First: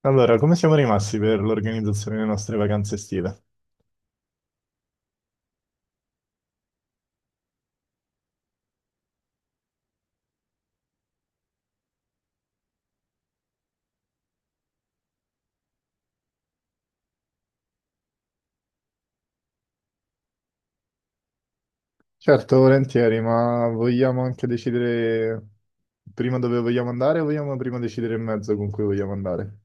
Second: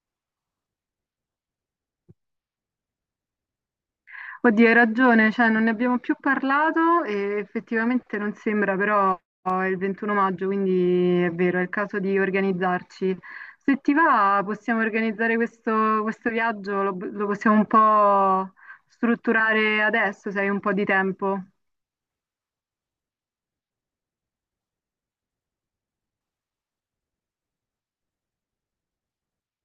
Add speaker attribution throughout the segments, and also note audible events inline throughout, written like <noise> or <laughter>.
Speaker 1: Allora, come siamo rimasti per l'organizzazione delle nostre vacanze estive?
Speaker 2: Oddio, hai ragione, cioè non ne abbiamo più parlato e effettivamente non sembra, però è il 21 maggio, quindi è vero, è il caso di organizzarci. Se ti va, possiamo organizzare questo viaggio, lo possiamo un po' strutturare adesso, se hai un po' di tempo.
Speaker 1: Certo, volentieri, ma vogliamo anche decidere prima dove vogliamo andare o vogliamo prima decidere il mezzo con cui vogliamo andare?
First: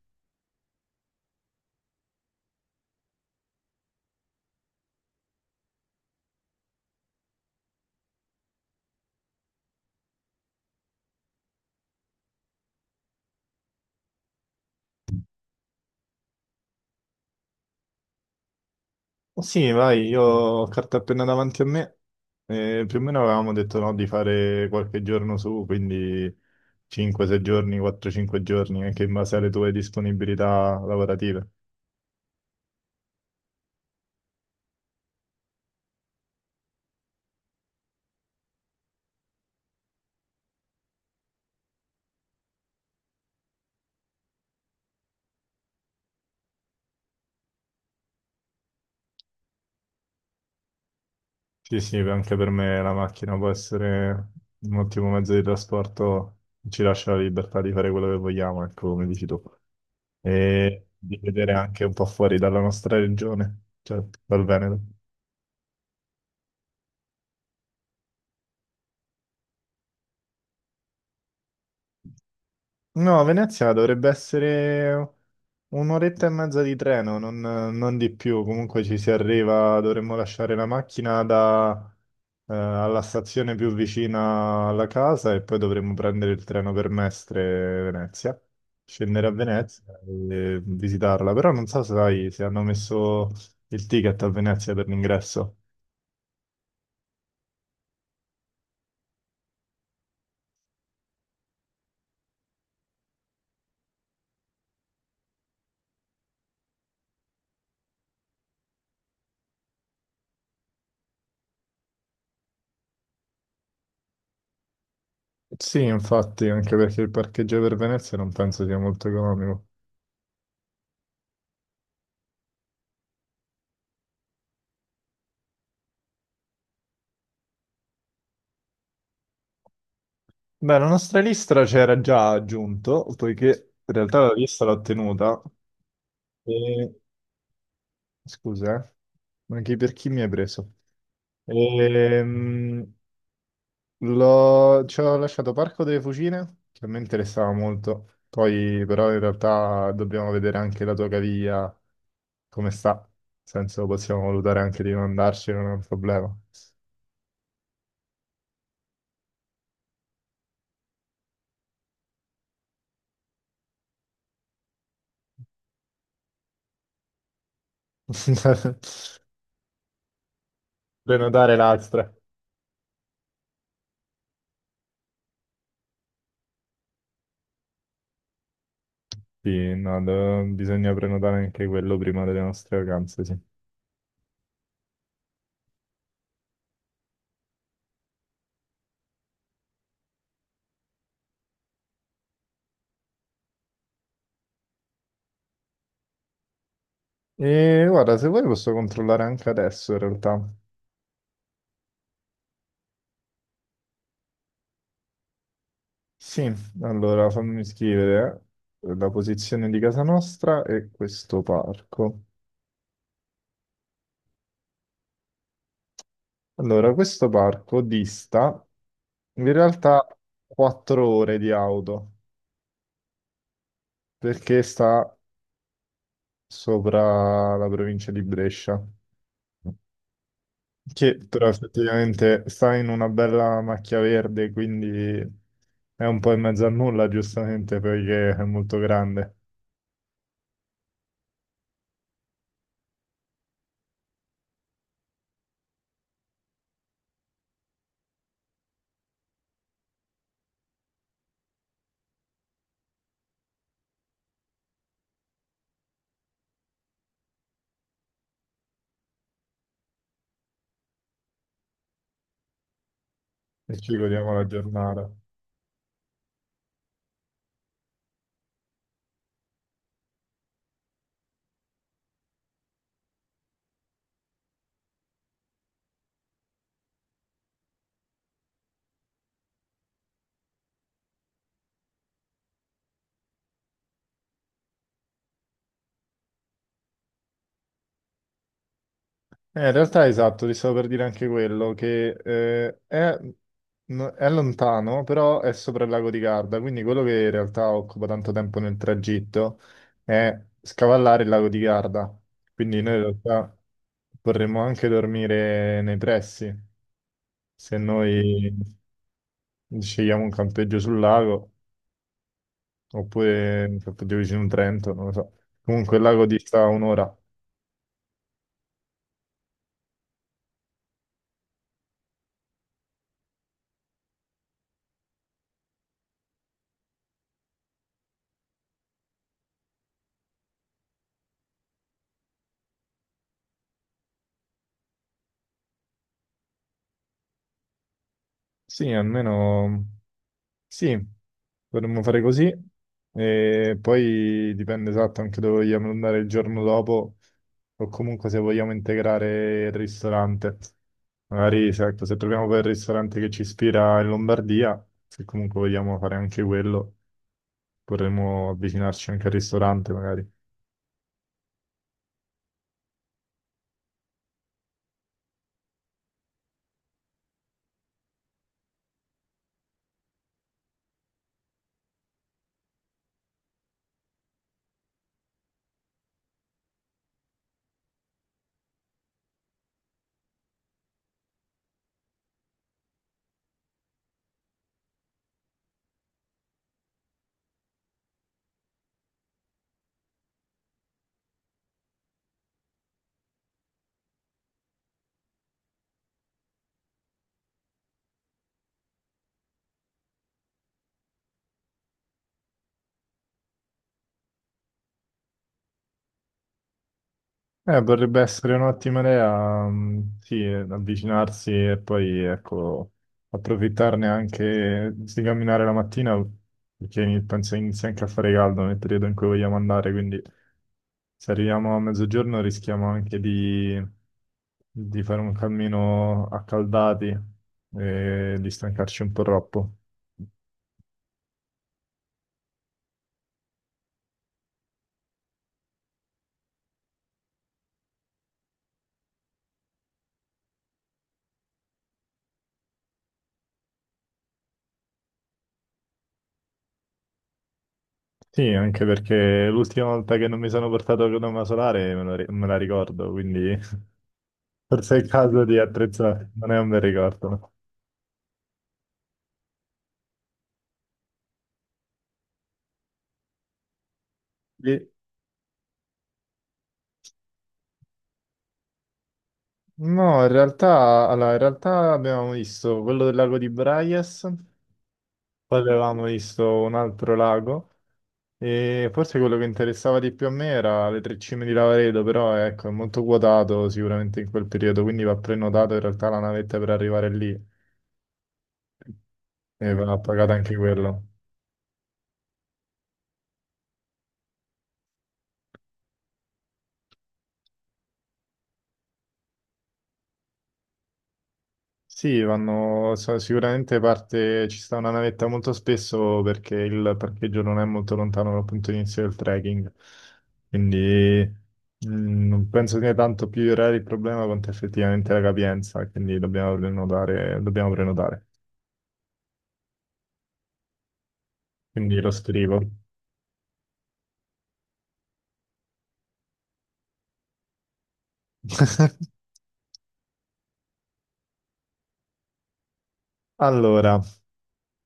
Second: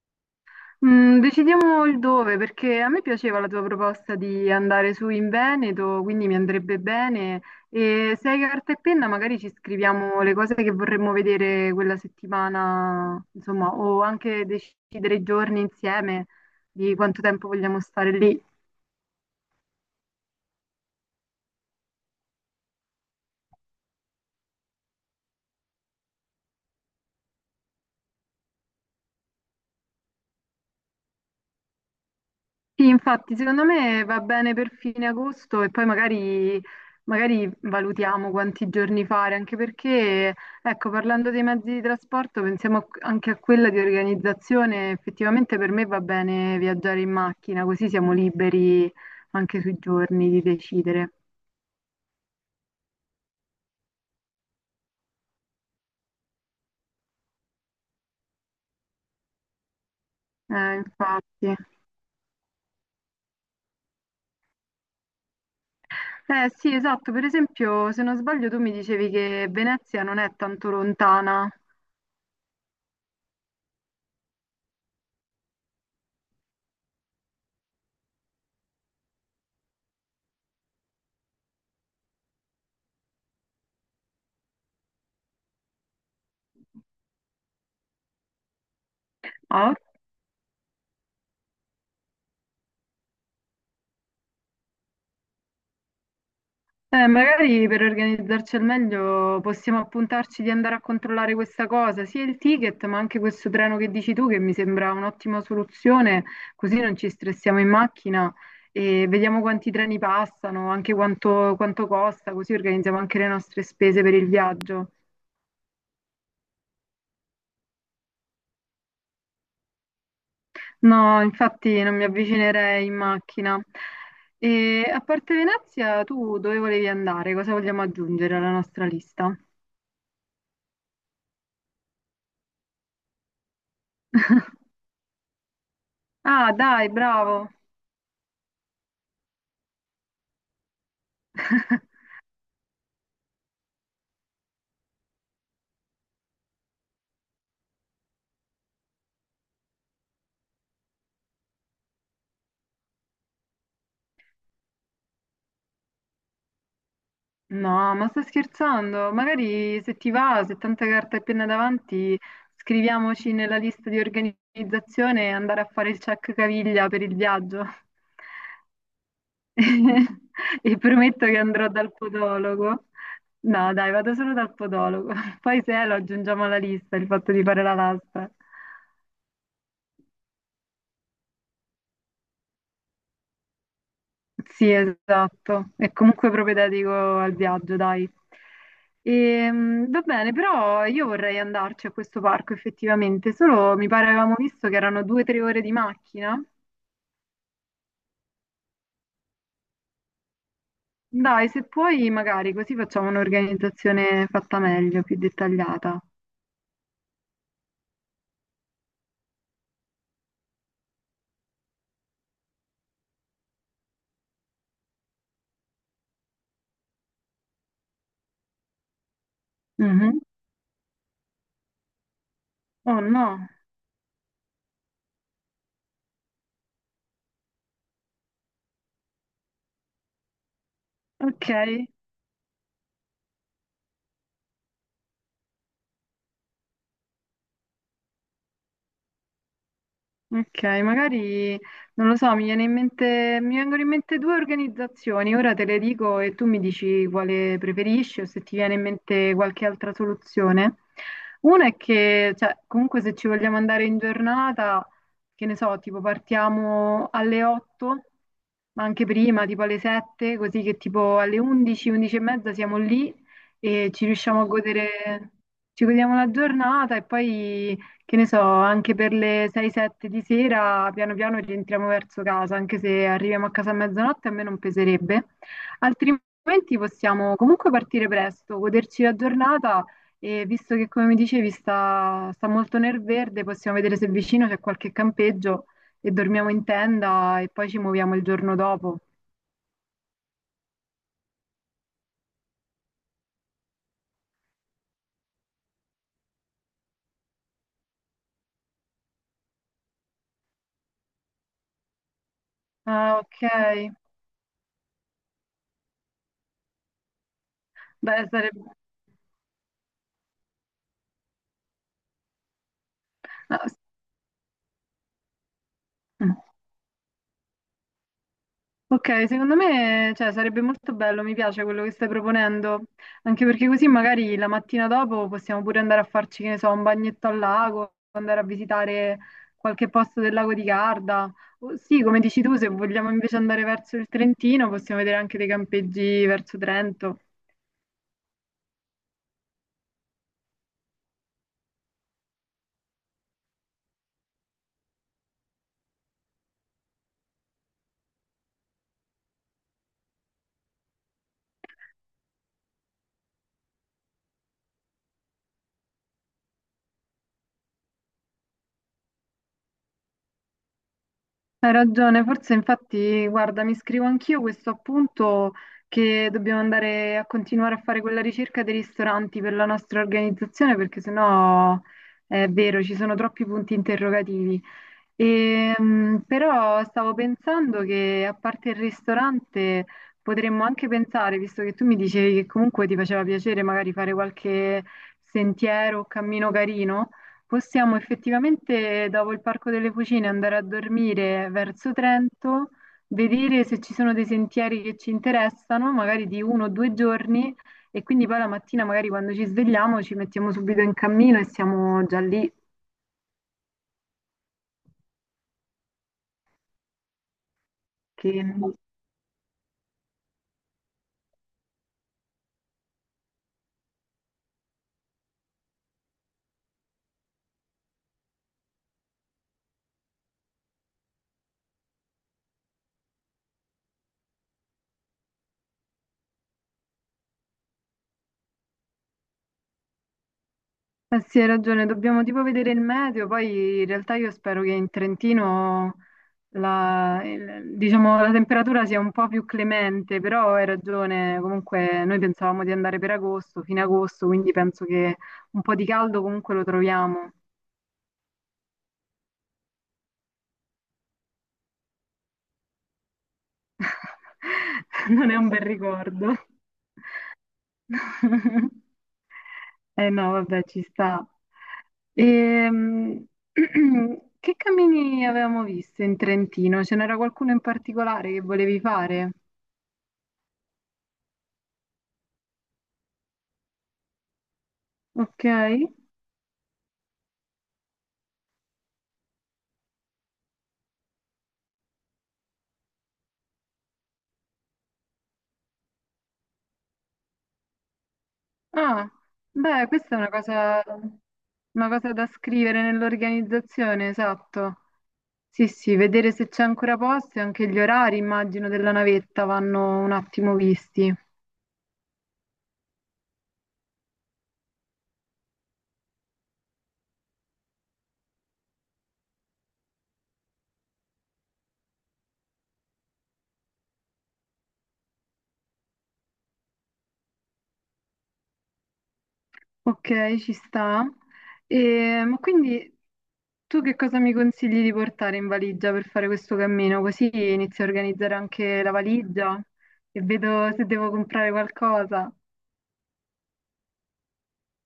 Speaker 2: Decidiamo il dove, perché a me piaceva la tua proposta di andare su in Veneto, quindi mi andrebbe bene. E se hai carta e penna, magari ci scriviamo le cose che vorremmo vedere quella settimana, insomma, o anche decidere i giorni insieme di quanto tempo vogliamo stare lì.
Speaker 1: Oh sì, vai, io ho carta appena davanti a me. E più o meno avevamo detto no, di fare qualche giorno su, quindi 5-6 giorni, 4-5 giorni, anche in base alle tue disponibilità lavorative.
Speaker 2: Sì, infatti, secondo me va bene per fine agosto e poi magari valutiamo quanti giorni fare, anche perché, ecco, parlando dei mezzi di trasporto, pensiamo anche a quella di organizzazione. Effettivamente per me va bene viaggiare in macchina, così siamo liberi anche sui giorni di decidere.
Speaker 1: Sì, anche per me la macchina può essere un ottimo mezzo di trasporto, ci lascia la libertà di fare quello che vogliamo, ecco, come dici tu, e di vedere
Speaker 2: Infatti.
Speaker 1: anche un po' fuori dalla nostra regione, cioè dal Veneto.
Speaker 2: Eh sì, esatto, per esempio, se non sbaglio tu mi dicevi che Venezia non è tanto lontana.
Speaker 1: No, Venezia dovrebbe essere un'oretta e mezza di treno, non di più. Comunque ci si arriva, dovremmo lasciare la macchina da, alla stazione più vicina alla casa e poi dovremmo prendere il treno per Mestre Venezia, scendere a
Speaker 2: Ah.
Speaker 1: Venezia e visitarla. Però non so se sai se hanno messo il ticket a Venezia per l'ingresso.
Speaker 2: Magari per organizzarci al meglio possiamo appuntarci di andare a controllare questa cosa, sia il ticket ma anche questo treno che dici tu che mi sembra un'ottima soluzione, così non ci stressiamo in macchina e vediamo quanti treni passano, anche quanto costa, così organizziamo anche le nostre spese per il viaggio.
Speaker 1: Sì, infatti, anche perché il parcheggio per Venezia non penso sia molto economico.
Speaker 2: No, infatti non mi avvicinerei in macchina. E a parte Venezia, tu dove volevi andare? Cosa vogliamo aggiungere alla nostra lista?
Speaker 1: Beh, la nostra lista c'era già aggiunto, poiché in realtà la
Speaker 2: <laughs>
Speaker 1: lista l'ho tenuta.
Speaker 2: Ah, dai,
Speaker 1: E...
Speaker 2: bravo.
Speaker 1: Scusa, eh. Ma chi per chi mi hai preso?
Speaker 2: <laughs>
Speaker 1: Ehm, Ci ho lasciato Parco delle Fucine, che a me interessava molto. Poi però in realtà dobbiamo vedere anche la tua caviglia, come sta. Nel senso possiamo valutare anche di non andarci, non è un problema.
Speaker 2: No, ma sto scherzando. Magari se ti va, se tanta carta e penna davanti, scriviamoci nella lista di organizzazione e andare a fare il check caviglia per il viaggio.
Speaker 1: <laughs>
Speaker 2: <laughs> E prometto che
Speaker 1: Prenotare
Speaker 2: andrò dal
Speaker 1: l'altra.
Speaker 2: podologo. No, dai, vado solo dal podologo. <laughs> Poi se è, lo aggiungiamo alla lista, il fatto di fare la lastra.
Speaker 1: Sì, no, bisogna prenotare anche quello prima delle nostre vacanze, sì.
Speaker 2: Sì, esatto. È comunque propedeutico al viaggio, dai. Va bene, però io vorrei andarci a questo parco effettivamente, solo mi pare avevamo visto che erano due o tre ore di macchina.
Speaker 1: E guarda, se vuoi posso controllare anche adesso in realtà.
Speaker 2: Dai, se puoi, magari così facciamo un'organizzazione fatta meglio, più dettagliata.
Speaker 1: Sì, allora fammi scrivere la posizione di casa nostra e questo parco. Allora, questo parco dista in realtà
Speaker 2: Mhm.
Speaker 1: 4 ore di auto
Speaker 2: Oh no.
Speaker 1: perché sta sopra la provincia di Brescia. Che
Speaker 2: Ok.
Speaker 1: però effettivamente sta in una bella macchia verde, quindi è un po' in mezzo a nulla, giustamente, perché è molto grande
Speaker 2: Ok, magari non lo so, mi viene in mente, mi vengono in mente due organizzazioni, ora te le dico e tu mi dici quale preferisci o se ti viene in mente qualche altra soluzione. Una è che, cioè, comunque se ci vogliamo andare in giornata, che ne so, tipo partiamo alle 8, ma anche prima, tipo alle 7, così che tipo alle 11, 11 e mezza siamo lì
Speaker 1: e
Speaker 2: e
Speaker 1: ci
Speaker 2: ci
Speaker 1: godiamo
Speaker 2: riusciamo
Speaker 1: la
Speaker 2: a
Speaker 1: giornata.
Speaker 2: godere, ci godiamo la giornata e poi che ne so, anche per le 6-7 di sera, piano piano rientriamo verso casa, anche se arriviamo a casa a mezzanotte a me non peserebbe. Altrimenti possiamo comunque partire presto, goderci la giornata e visto che, come mi dicevi, sta molto nel verde, possiamo vedere se vicino c'è qualche campeggio e dormiamo in tenda e poi ci muoviamo il giorno dopo.
Speaker 1: In realtà, esatto, ti stavo per dire anche quello, che è, è lontano, però è sopra il lago di Garda, quindi quello che in realtà occupa tanto tempo nel tragitto è scavallare il lago di Garda. Quindi noi in
Speaker 2: Ah, ok.
Speaker 1: realtà vorremmo anche dormire nei pressi, se
Speaker 2: Beh,
Speaker 1: noi...
Speaker 2: sarebbe...
Speaker 1: Scegliamo un campeggio sul lago
Speaker 2: ah,
Speaker 1: oppure un campeggio vicino a un Trento, non lo so. Comunque il lago
Speaker 2: sì.
Speaker 1: dista un'ora.
Speaker 2: Ok, secondo me, cioè, sarebbe molto bello, mi piace quello che stai proponendo, anche perché così magari la mattina dopo possiamo pure andare a farci, che ne so, un bagnetto al lago, andare a visitare qualche posto del lago di Garda. O sì, come dici tu, se vogliamo invece andare verso il Trentino, possiamo vedere anche dei campeggi verso Trento.
Speaker 1: Sì, almeno sì, potremmo fare così. E poi dipende esatto anche dove vogliamo andare il giorno dopo o comunque se vogliamo integrare il ristorante. Magari, se ecco, se troviamo quel ristorante che ci ispira in Lombardia, se comunque vogliamo fare anche quello, potremmo avvicinarci anche al ristorante magari.
Speaker 2: Hai ragione, forse infatti, guarda, mi scrivo anch'io questo appunto che dobbiamo andare a continuare a fare quella ricerca dei ristoranti per la nostra organizzazione, perché sennò è vero, ci sono troppi punti interrogativi. Però stavo pensando che a parte il ristorante potremmo anche pensare, visto che tu mi dicevi che comunque ti faceva piacere magari fare qualche sentiero o cammino carino, possiamo effettivamente dopo il Parco delle Fucine andare a dormire verso Trento, vedere se ci sono dei sentieri che ci interessano, magari di uno o due giorni, e quindi poi la mattina magari quando ci svegliamo ci mettiamo subito in cammino e siamo già lì,
Speaker 1: Potrebbe
Speaker 2: che
Speaker 1: essere un'ottima idea, mm, sì, avvicinarsi e poi, ecco, approfittarne anche di camminare la mattina, perché penso inizia anche a fare caldo nel periodo in cui vogliamo andare, quindi se arriviamo a mezzogiorno rischiamo anche di fare un cammino accaldati e di stancarci un po' troppo.
Speaker 2: Eh sì, hai ragione, dobbiamo tipo vedere il meteo, poi in realtà io spero che in Trentino diciamo, la temperatura sia un po' più clemente, però hai ragione, comunque noi pensavamo di andare per agosto, fine agosto, quindi penso che un po' di caldo comunque lo troviamo.
Speaker 1: Sì, anche perché l'ultima volta che non mi sono portato la crema solare me la, me la ricordo, quindi... Forse è il
Speaker 2: <laughs> Non è
Speaker 1: caso
Speaker 2: un
Speaker 1: di
Speaker 2: bel
Speaker 1: attrezzare,
Speaker 2: ricordo.
Speaker 1: non è un bel ricordo.
Speaker 2: <laughs> Eh no, vabbè, ci sta. Ehm, <clears throat> che
Speaker 1: Lì-
Speaker 2: cammini avevamo visto in Trentino? Ce n'era qualcuno in particolare che volevi fare?
Speaker 1: No, in realtà, allora, in realtà abbiamo visto quello del lago di Braies,
Speaker 2: Ok.
Speaker 1: poi avevamo visto un altro lago e forse quello che interessava di più a me era le tre cime di Lavaredo, però ecco, è molto quotato sicuramente in quel periodo, quindi va prenotato in realtà la navetta per arrivare lì
Speaker 2: Ah,
Speaker 1: e
Speaker 2: beh,
Speaker 1: va
Speaker 2: questa è
Speaker 1: pagata anche quello.
Speaker 2: una cosa da scrivere nell'organizzazione, esatto. Sì, sì, vedere se c'è ancora posto e anche gli orari, immagino, della navetta vanno un attimo visti.
Speaker 1: Sì, vanno, sicuramente parte, ci sta una navetta molto spesso perché il parcheggio non è molto lontano dal punto di inizio del trekking, quindi non penso sia tanto più il reale il problema quanto effettivamente la capienza, quindi dobbiamo prenotare.
Speaker 2: Ok, ci sta.
Speaker 1: Quindi lo
Speaker 2: E, ma
Speaker 1: scrivo.
Speaker 2: quindi tu che cosa mi consigli di portare in valigia per fare questo cammino? Così inizio a organizzare anche la
Speaker 1: <laughs>
Speaker 2: valigia e vedo se devo comprare qualcosa.
Speaker 1: Allora,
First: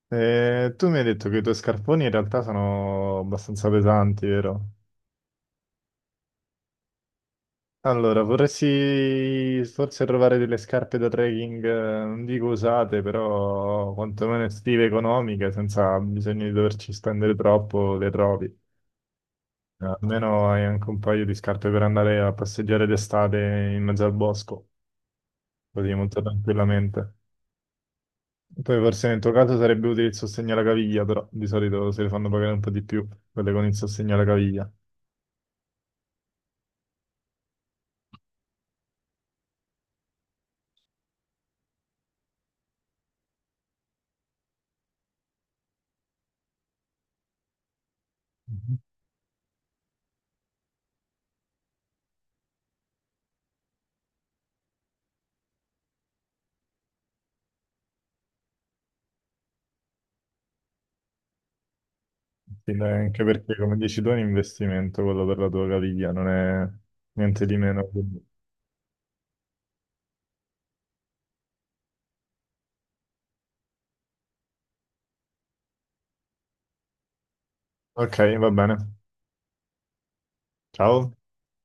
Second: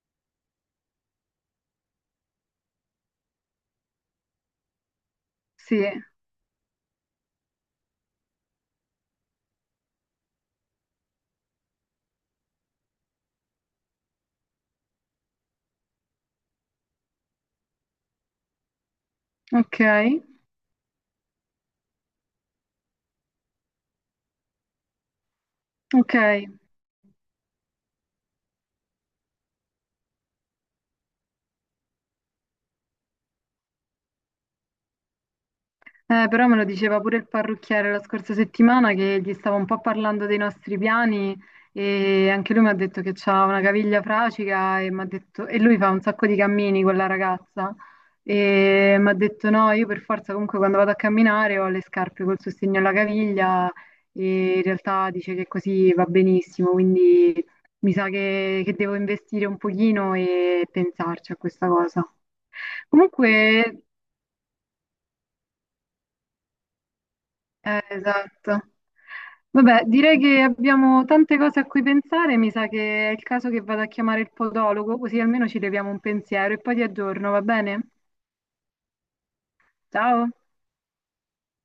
Speaker 1: tu mi hai detto che i tuoi scarponi in realtà sono abbastanza pesanti, vero?
Speaker 2: Sì,
Speaker 1: Allora, vorresti forse trovare delle scarpe da trekking, non dico usate, però quantomeno estive, economiche, senza bisogno di doverci spendere troppo, le trovi.
Speaker 2: ok,
Speaker 1: Almeno hai anche un paio di scarpe per andare a passeggiare d'estate in mezzo al bosco, così
Speaker 2: ok.
Speaker 1: molto tranquillamente. Poi forse nel tuo caso sarebbe utile il sostegno alla caviglia, però di solito se le fanno pagare un po' di più, quelle con il sostegno alla caviglia.
Speaker 2: Però me lo diceva pure il parrucchiere la scorsa settimana che gli stavo un po' parlando dei nostri piani e anche lui mi ha detto che c'ha una caviglia fracica e, e lui fa un sacco di cammini con la ragazza e mi ha detto no, io per forza comunque quando vado a camminare ho le scarpe col sostegno alla caviglia e in realtà dice che così va benissimo, quindi mi sa che devo investire un pochino e pensarci a questa cosa.
Speaker 1: Sì,
Speaker 2: Sì.
Speaker 1: dai, anche perché come
Speaker 2: Comunque,
Speaker 1: dici tu è un investimento quello per la tua caviglia, non è niente di
Speaker 2: eh,
Speaker 1: meno. Quindi.
Speaker 2: esatto. Vabbè, direi che abbiamo tante cose a cui pensare, mi sa che è il caso che vado a chiamare il podologo, così almeno ci leviamo un pensiero e poi ti aggiorno, va bene?
Speaker 1: Ok, va bene.
Speaker 2: Ciao.
Speaker 1: Ciao.